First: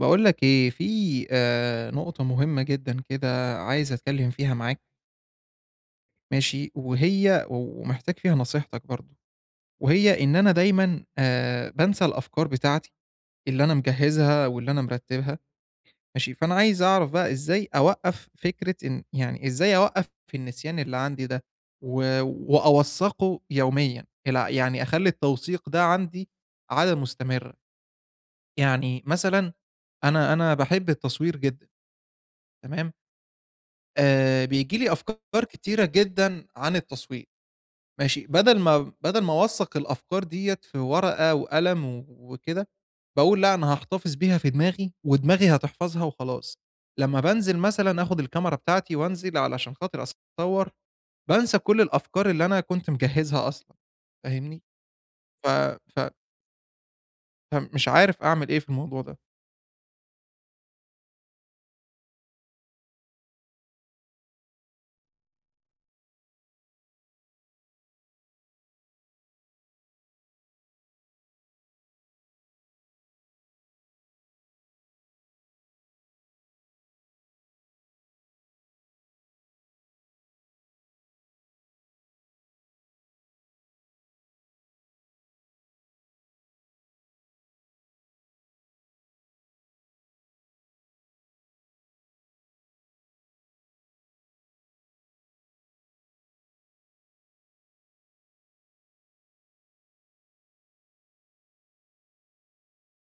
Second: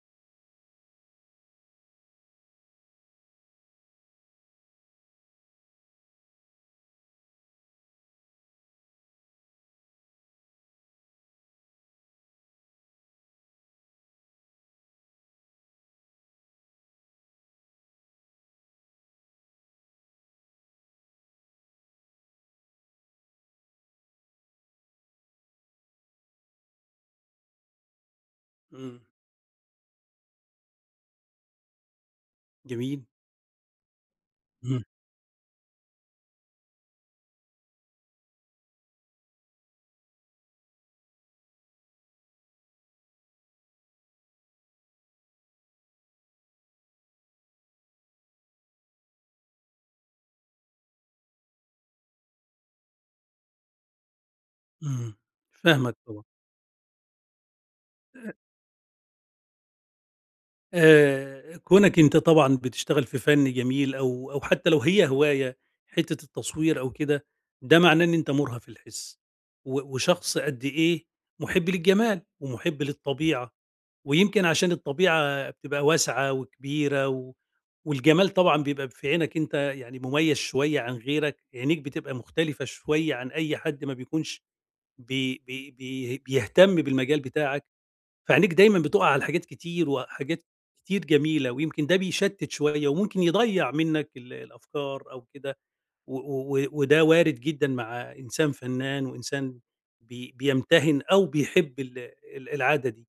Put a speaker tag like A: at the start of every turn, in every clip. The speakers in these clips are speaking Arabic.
A: باقول لك إيه، في نقطة مهمة جدًا كده عايز أتكلّم فيها معاك ماشي، ومحتاج فيها نصيحتك برضه، وهي إن أنا دايمًا بانسى الأفكار بتاعتي اللي أنا مجهّزها واللي أنا مرتّبها ماشي، فأنا عايز أعرف بقى إزاي أوقّف فكرة إن يعني إزاي أوقّف في النسيان اللي عندي ده و وأوثّقه يوميًا، يعني أخلّي التوثيق ده عندي عادة مستمرة،
B: إمم،
A: يعني مثلًا أنا باحب التصوير جدًا تمام.
B: جميل،
A: بييجي
B: إمم،
A: لي أفكار كتيرة جدًا عن التصويت، ماشي، بدل ما أوثّق الأفكار ديّة في ورقة وقلم و وكده، باقول لأ أنا هاحتفظ بيها في دماغي ودماغي هتحفظها وخلاص. لمّا بانزل مثلًا آخُد الكاميرا بتاعتي وانزل علشان خاطر أصوّر، بانسى كل الأفكار اللي أنا كنت مجهّزها أصلًا، فاهمني؟
B: إمم،
A: ف
B: فاهمك
A: ف
B: طبعًا.
A: فمش عارف أعمل إيه في الموضوع ده.
B: كونك أنت طبعًا بتشتغل في فن جميل أو حتى لو هي هواية، حتة التصوير أو كده، ده معناه إن أنت مُرهف الحِس، وشخص قد إيه، مُحِب للجمال ومُحِب للطبيعة، ويمكن عشان الطبيعة بتبقى واسعة وكبيرة والجمال طبعًا بيبقى في عينك أنت، يعني مميز شوية عن غيرك، عينيك بتبقى مختلفة شوية عن أي حد ما بيكونش بي بي بي بيهتم بالمجال بتاعك. فعينيك دايمًا بتُقع على حاجات كتير وحاجات كتير جميلة، ويمكن ده بيشتِّت شوية وممكن يضيّع منّك الأفكار أو كده، و و و وده وارد جدًا مع إنسان فنّان وإنسان بيمتهن أو بيحب ال ال العادة دي،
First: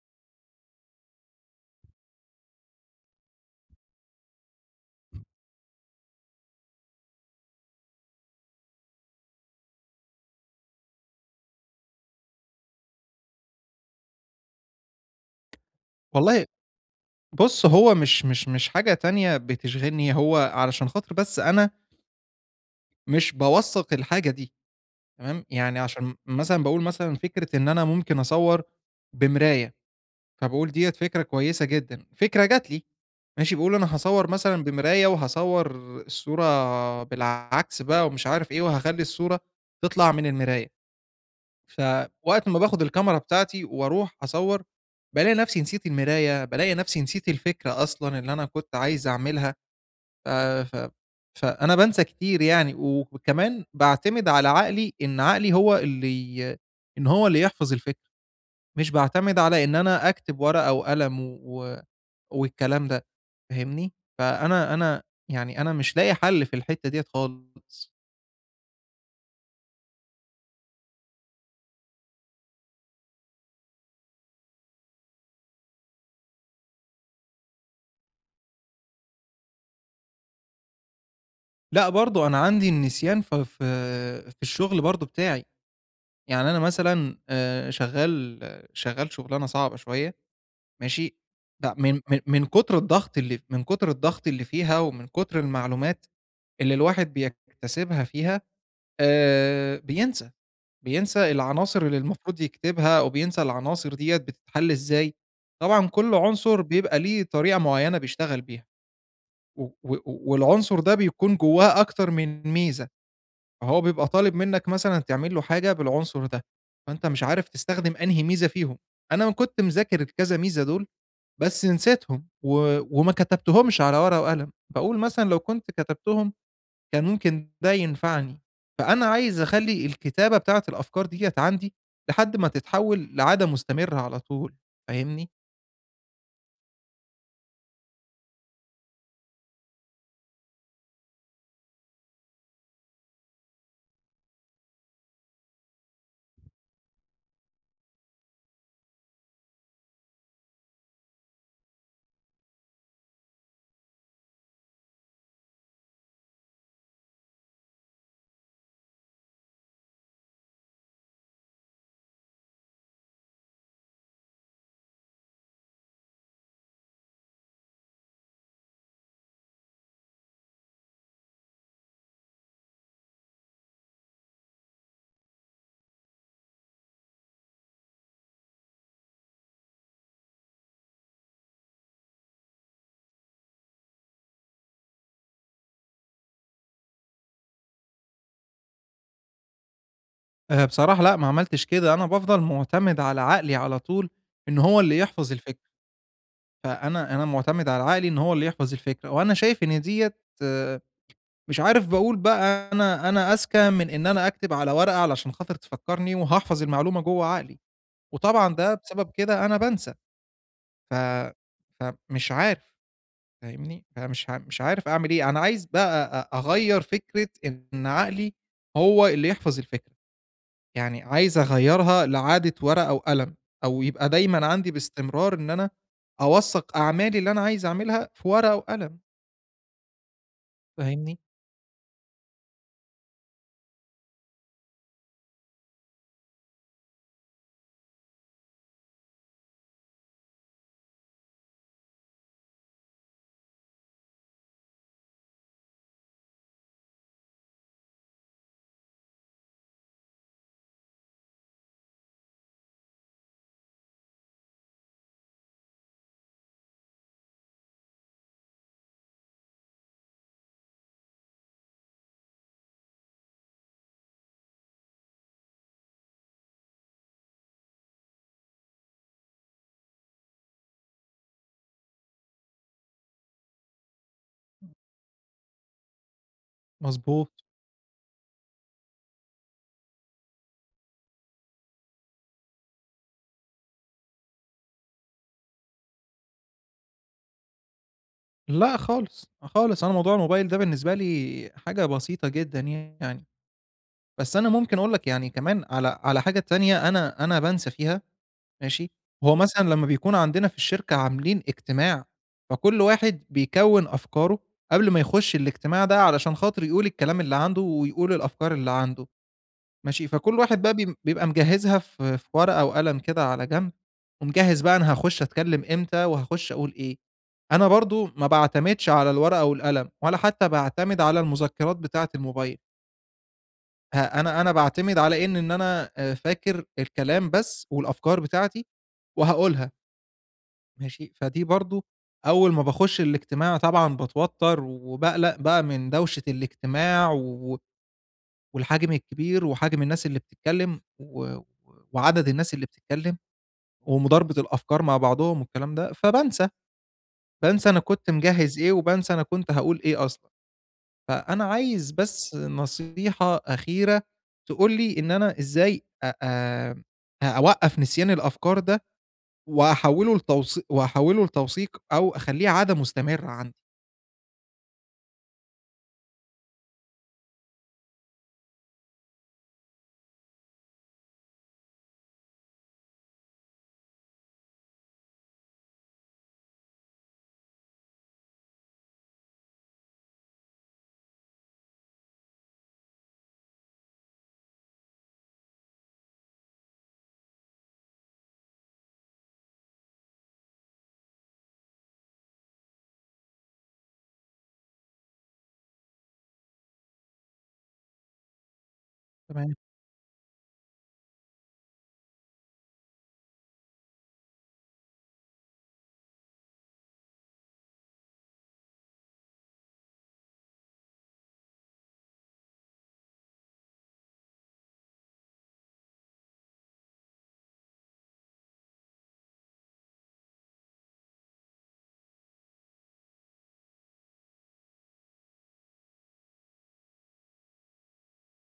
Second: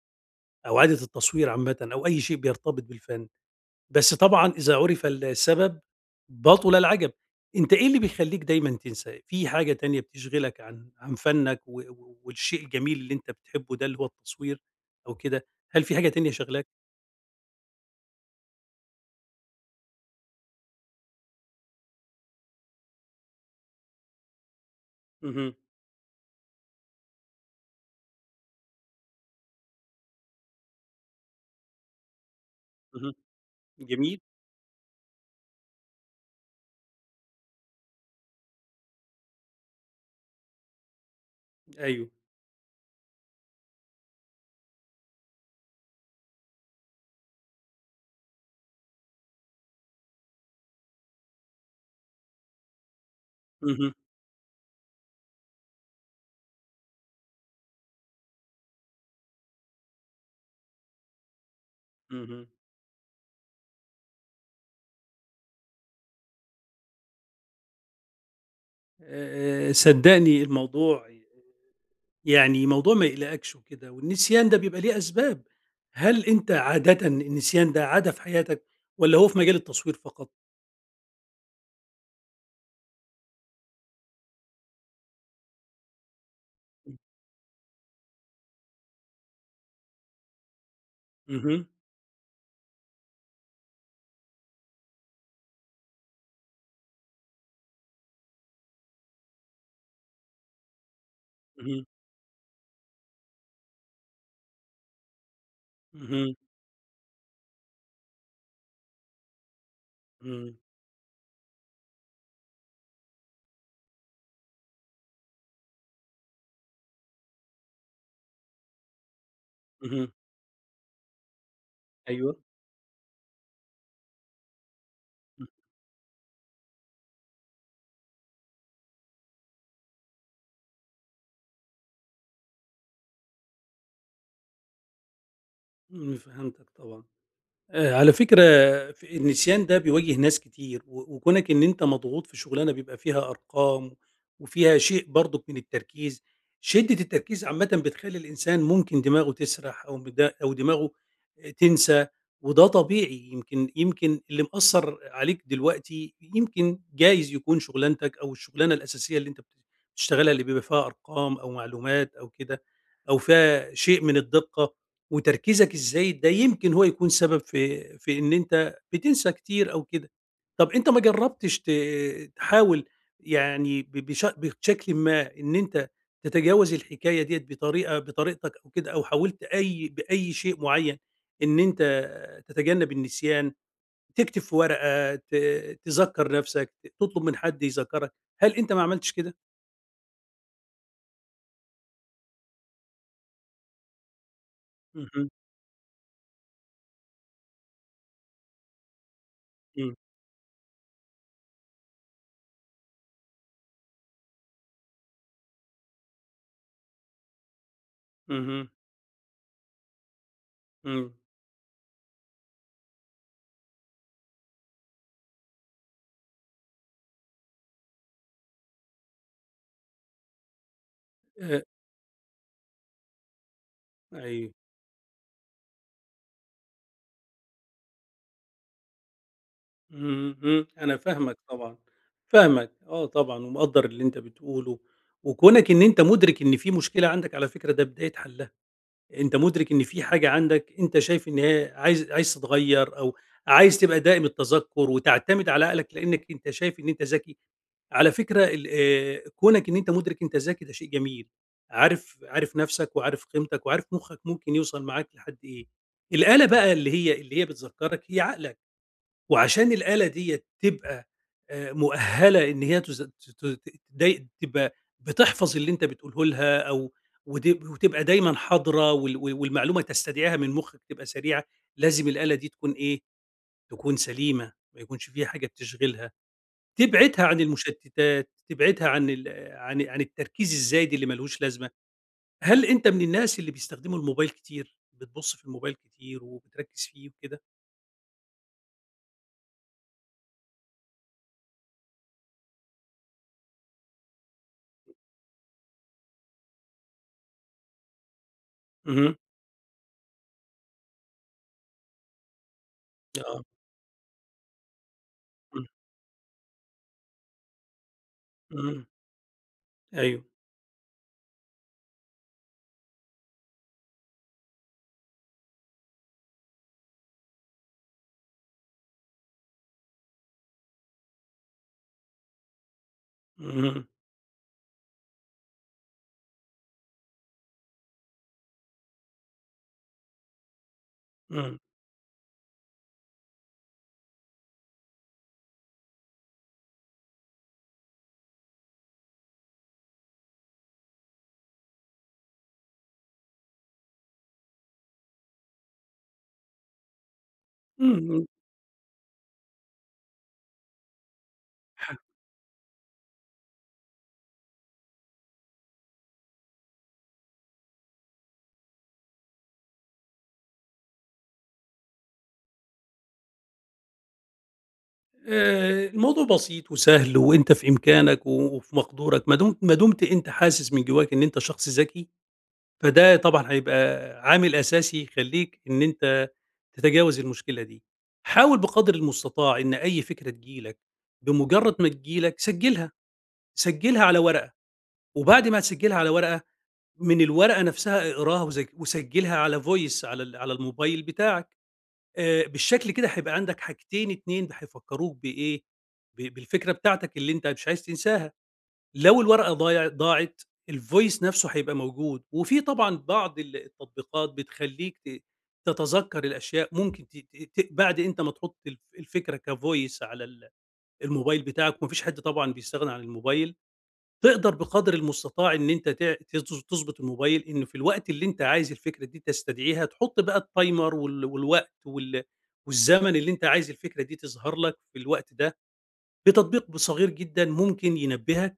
B: أو عادة التصوير عامةً أو أي شيء بيرتبط بالفن. بس طبعًا إذا عُرف السبب بطل العجب. أنت إيه اللي بيخلّيك دايمًا تنسى؟ في حاجة تانية بتشغلك عن فنّك و و والشيء الجميل اللي أنت بتحبه ده اللي هو التصوير أو كده، هل في حاجة تانية
A: والله
B: شاغلاك؟
A: بُص، هو مش حاجة تانية بتشغلني، هو علشان خاطر بس أنا مش باوثّق الحاجة دي. تمام،
B: اهم،
A: يعني عشان مثلًا باقول مثلًا فكرة إن أنا ممكن أصوّر بمراية، فباقول ديّة فكرة كويسة جدًا، فكرة جات لي،
B: اهم،
A: ماشي، باقول أنا
B: جميل،
A: هاصوّر مثلًا بمراية وهاصوّر الصورة بالعكس بقى ومش عارف إيه، وهاخلّي الصورة تطلع من المراية،
B: أيوه،
A: فوقت ما باخد الكاميرا بتاعتي وأروح أصوّر، بالاقي نفسي نسيت المراية، بالاقي نفسي نسيت الفكرة أصلًا اللي أنا كنت عايز أعملها. ف ف فأنا بانسى كتير يعني، وكمان
B: اهم،
A: باعتمد على عقلي إن هو اللي يحفظ الفكرة، مش باعتمد على إن أنا أكتب ورقة وقلم
B: اهم.
A: والكلام ده، فاهمني؟ فأنا يعني أنا مش لاقي حل في الحتّة ديّة خالص.
B: صدّقني الموضوع، يعني موضوع ما يقلقكش وكده، والنسيان ده بيبقى ليه أسباب. هل أنت عادةً النسيان ده عادة في حياتك والّا هو في مجال التصوير فقط؟
A: لأ برضه أنا عندي النسيان ف في في الشغل برضه بتاعي، يعني أنا مثلًا شغّال شُغلانة صعبة شوية ماشي؟
B: اهم،
A: لأ من كتر الضغط اللي من كتر الضغط اللي فيها ومن كتر المعلومات اللي الواحد بيكتسبها فيها بينسى، بينسى العناصر
B: اهم،
A: اللي المفروض يكتبها أو بينسى العناصر ديّة بتتحل إزاي. طبعًا كل
B: اهم،
A: عنصر بيبقى ليه طريقة معيّنة بيشتغل بيها و و
B: إمم.
A: والعنصر ده بيكون جوّاه أكتر من ميزة، فهو بيبقى طالب منّك مثلًا تعمل له حاجة بالعنصر ده، فأنت مش عارف تستخدم أنهي ميزة فيهم. أنا كنت مذاكر
B: اهم،
A: الكذا ميزة دول بس نسيتهم،
B: أيوه،
A: و وما كتبتهمش على ورقة وقلم، باقول مثلًا لو
B: إمم،
A: كنت كتبتهم كان ممكن ده ينفعني، فأنا عايز أخلّي الكتابة بتاعة الأفكار ديّة عندي لحد ما تتحول لعادة مستمرة على طول، فاهمني؟
B: إمم، فهمتك طبعًا. على فكرة، النسيان ده بيواجه ناس كتير، وكونك إن أنت مضغوط في شغلانة بيبقى فيها أرقام وفيها شيء برضك من التركيز، شدة التركيز عامةً بتخلّي الإنسان ممكن دماغه تسرح أو دماغه تنسى، وده طبيعي، يمكن اللي مأثّر عليك دلوقتي يمكن جايز يكون شغلانتك أو الشغلانة الأساسية اللي أنت بتشتغلها، اللي بيبقى فيها أرقام أو معلومات أو كده، أو فيها شيء من الدقة. وتركيزك الزايد ده يمكن هو يكون سبب في إن أنت بتنسى كتير أو كده. طَب أنت ما جرّبتش تحاول، يعني ب بش بشكلٍ ما إن أنت تتجاوز الحكاية ديّة بطريقتك أو كده، أو حاولت بأي شيء معيّن إن أنت تتجنّب النسيان، تكتب في ورقة، تذكّر نَفْسك، تطلب من حد يذكّرك، هل أنت ما عملتش كده؟
A: بصراحة لأ، ما عملتش كده، أنا بافضل مُعتمد على عقلي على طول إن هو اللي
B: اهم،
A: يحفظ الفكرة، فأنا مُعتمد على عقلي إن هو اللي يحفظ الفكرة، وأنا شايف إن
B: إمم،
A: ديّة مش عارف باقول بقى أنا أذكى من إن أنا أكتب على ورقة علشان خاطر تفكّرني وهاحفظ المعلومة جوّه عقلي. وطبعًا
B: اهم،
A: ده بسبب كده أنا بانسى، ف
B: إمم،
A: فمش عارف فاهمني؟ فمش ع مش عارف أعمل إيه، أنا عايز بقى أغيّر فكرة إن عقلي هو اللي يحفظ الفكرة، يعني عايز
B: آآ
A: أغيّرها لعادة ورقة وقلم، أو يبقى دايمًا
B: أيوه.
A: عندي باستمرار إن أنا أوثّق أعمالي اللي أنا عايز أعملها في ورقة وقلم،
B: إمم، إمم، أنا
A: فاهمني؟
B: فاهمك طبعًا، فاهمك، آه طبعًا، ومقدّر اللي أنت بتقوله، وكونك إن أنت مُدرك إن في مشكلة عندك على فكرة ده بداية حلّها، أنت مُدرك إن في حاجة عندك أنت شايف إن هي عايز تتغيّر، أو عايز تبقى دائم التذكُّر وتعتمد على عقلك لإنّك أنت شايف إن أنت ذكي. على فكرة ال كونك إن أنت مُدرك أنت ذكي ده شيء جميل، عارف نَفْسك وعارف قيمتك وعارف مُخّك ممكن يوصل معاك لحد إيه. الآلة بقى اللي هي بتذكّرك هي عقلك. وعشان الآلة ديّة تبقى مؤهّلة، إن هي تز ت ت داي تبقى بتحفظ اللي أنت بتقوله لها، أو وتب وتبقى دايمًا حاضرة والمعلومة تستدعيها من مخّك تبقى سريعة، لازم الآلة دي تكون إيه، تكون سليمة، ما يكونش فيها حاجة بتشغلها، تبعدها
A: مضبوط.
B: عن المشتتات، تبعدها عن ال عن عن التركيز الزايد اللي ما لهوش لازمة. هل أنت من الناس اللي بيستخدموا الموبايل كتير، بتبُص في الموبايل كتير وبتركّز فيه وكده؟
A: لأ خالص، خالص، أنا موضوع الموبايل ده بالنسبة لي حاجة بسيطة جدًا يعني، بس أنا ممكن أقول لك يعني كمان على حاجة تانية أنا بانسى فيها ماشي،
B: اهم،
A: وهو مثلًا لمّا بيكون عندنا في الشركة عاملين اجتماع، فكل واحد
B: آه،
A: بيكوّن أفكاره قبل ما يخش
B: إمم،
A: الاجتماع ده علشان خاطر يقول الكلام اللي عنده ويقول الأفكار اللي
B: إمم،
A: عنده، ماشي،
B: أيوه.
A: فكل واحد بقى بيبقى مجهّزها في في ورقة وقلم كده على جنب، ومجهّز بقى أنا هاخش أتكلم إمتى وهاخش أقول إيه. أنا برضه ما باعتمدش على الورقة والقلم ولا حتى باعتمد على المذكرات بتاعة الموبايل،
B: اهم،
A: أنا باعتمد على إن أنا فاكر الكلام بس والأفكار بتاعتي وهاقولها. ماشي، فدي
B: إمم،
A: برضه أول ما باخُش الاجتماع طبعًا باتوتّر وباقلق بقى من دوشة الاجتماع و والحجم الكبير وحجم الناس اللي بتتكلّم و وعدد الناس اللي بتتكلّم ومُضاربة الأفكار مع بعضهم والكلام ده، فبانسى، بانسى أنا كنت
B: إمم،
A: مجهّز إيه وبانسى أنا كنت هاقول إيه أصلًا. فأنا عايز
B: ح
A: بس نصيحة أخيرة تقول لي إن أنا إزاي أ أ أوقّف نسيان الأفكار ده وأحوّله لتوثيق أو أخلّيه عادة مستمرة عندي.
B: الموضوع بسيط وسهل وأنت في إمكانك وفي مقدورك، ما دمت أنت حاسس من جواك إن أنت شخص ذكي، فده طبعًا هيبقى عامل أساسي يخلّيك إن أنت تتجاوز المشكلة دي. حاول بقدر المستطاع إن أي فكرة تيجي لك، بمجرد ما تيجي لك سجّلها، سجّلها على ورقة، وبعد ما تسجّلها على ورقة، من الورقة نفسها اقراها وسجّلها على voice على الموبايل بتاعك. بالشكل كده هيبقى عندك حاجتين 2 هيفكّروك بإيه، بالفكرة بتاعتك اللي أنت مش عايز تنساها، لو الورقة
A: تمام.
B: ضاعت الvoice نَفْسه هيبقى موجود، وفي طبعًا بعض التطبيقات بتخلّيك تتذكّر الأشياء، ممكن ت ت ت بعد أنت ما تحُط الفكرة كvoice على الموبايل بتاعك وما فيش حد طبعًا بيستغنى عن الموبايل، تقدر بقدر المستطاع إن أنت تع تض تضبط الموبايل إنه في الوقت اللي أنت عايز الفكرة دي تستدعيها، تحُط بقى التايمر والوقت والزمن اللي أنت عايز الفكرة دي تظهر لك في الوقت ده، بتطبيق صغير جدًا ممكن ينبّهك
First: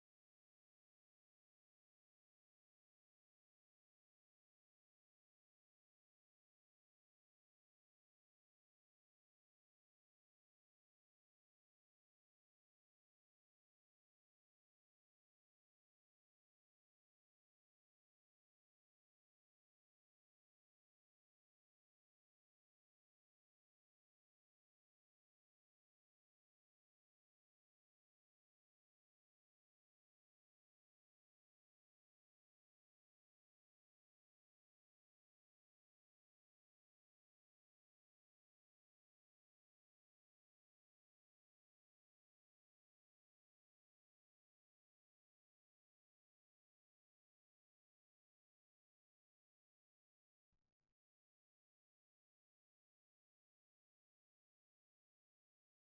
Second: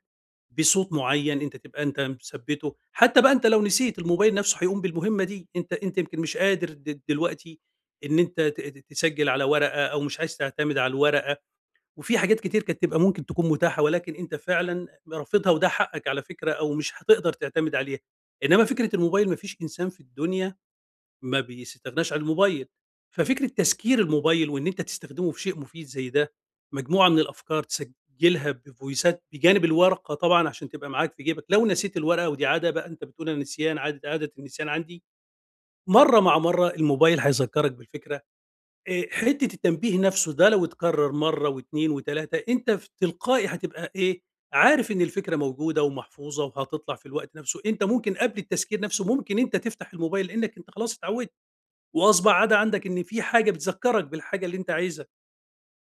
B: بصوت معيّن أنت تبقى أنت مثبّته، حتى بقى أنت لو نسيت الموبايل نفسه هيقوم بالمهمة دي، أنت يمكن مش قادر دلوقتي إن أنت ت ت تسجّل على ورقة أو مش عايز تعتمد على الورقة. وفي حاجات كتير كانت تبقى ممكن تكون متاحة، ولكن أنت فعلًا رافضها وده حقك على فكرة، أو مش هتقدر تعتمد عليها. إنما فكرة الموبايل ما فيش إنسان في الدنيا ما بيستغناش عن الموبايل، ففكرة تسكير الموبايل وإن أنت تستخدمه في شيء مفيد زي ده، مجموعة من الأفكار تسجلها بفويسات بجانب الورقة طبعًا عشان تبقى معاك في جيبك، لو نسيت الورقة ودي عادة بقى أنت بتقول أنا نسيان عادة النسيان عندي، مرّة مع مرّة الموبايل هيذكرك بالفكرة. حتّة التنبيه نَفْسه ده لو اتكرّر مرّة و2 و3 أنت تلقائي هتبقى إيه، عارف إن الفكرة موجودة ومحفوظة وهتطلع في الوقت نَفْسه، أنت ممكن قبل التذكير نَفْسه ممكن أنت تفتح الموبايل لإنّك أنت خلاص اتعوّدت، وأصبح عادة عندك إن في حاجة بتذكّرك بالحاجة اللي أنت عايزها.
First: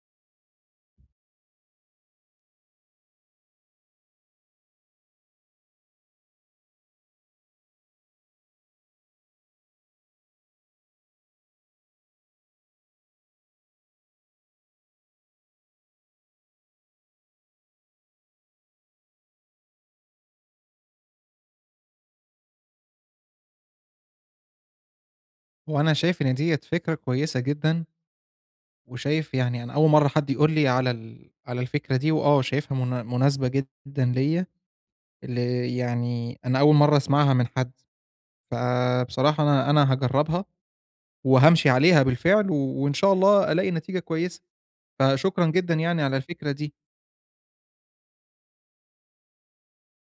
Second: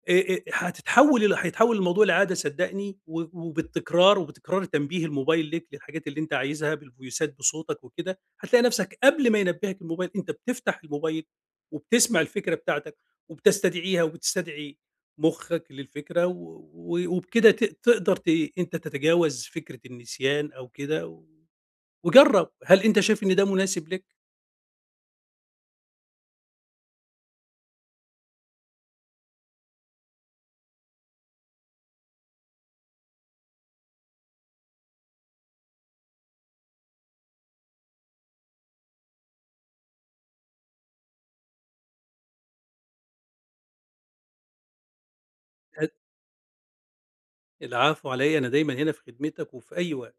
B: هتتحول ال هيتحول الموضوع لعادة صدّقني، وبالتكرار وبتكرار تنبيه الموبايل ليك للحاجات اللي أنت عايزها بالفويسات بصوتك وكده، هتلاقي نفسك قبل ما ينبهك الموبايل أنت بتفتح الموبايل، وبتسمع الفكرة بتاعتك، وبتستدعيها وبتستدعي مخّك للفكرة، و و وبكده تقدر أنت تتجاوز فكرة النسيان أو كده، وجرّب، هل أنت شايف إن ده مناسب ليك؟
A: هو أنا شايف إن ديّة فكرة كويسة جدًا، وشايف يعني أنا أول مرّة حد يقول لي على الفكرة دي، وآه شايفها مناسبة جدًا ليّا، ل يعني أنا أول مرّة أسمعها من حد، فبصراحة أنا هاجرّبها وهامشي عليها بالفعل، و وإن شاء الله ألاقي نتيجة كويسة، فشكرًا جدًا
B: ه
A: يعني على الفكرة دي.
B: العفو على إيه، أنا دايمًا هنا في خدمتك وفي أي وقت.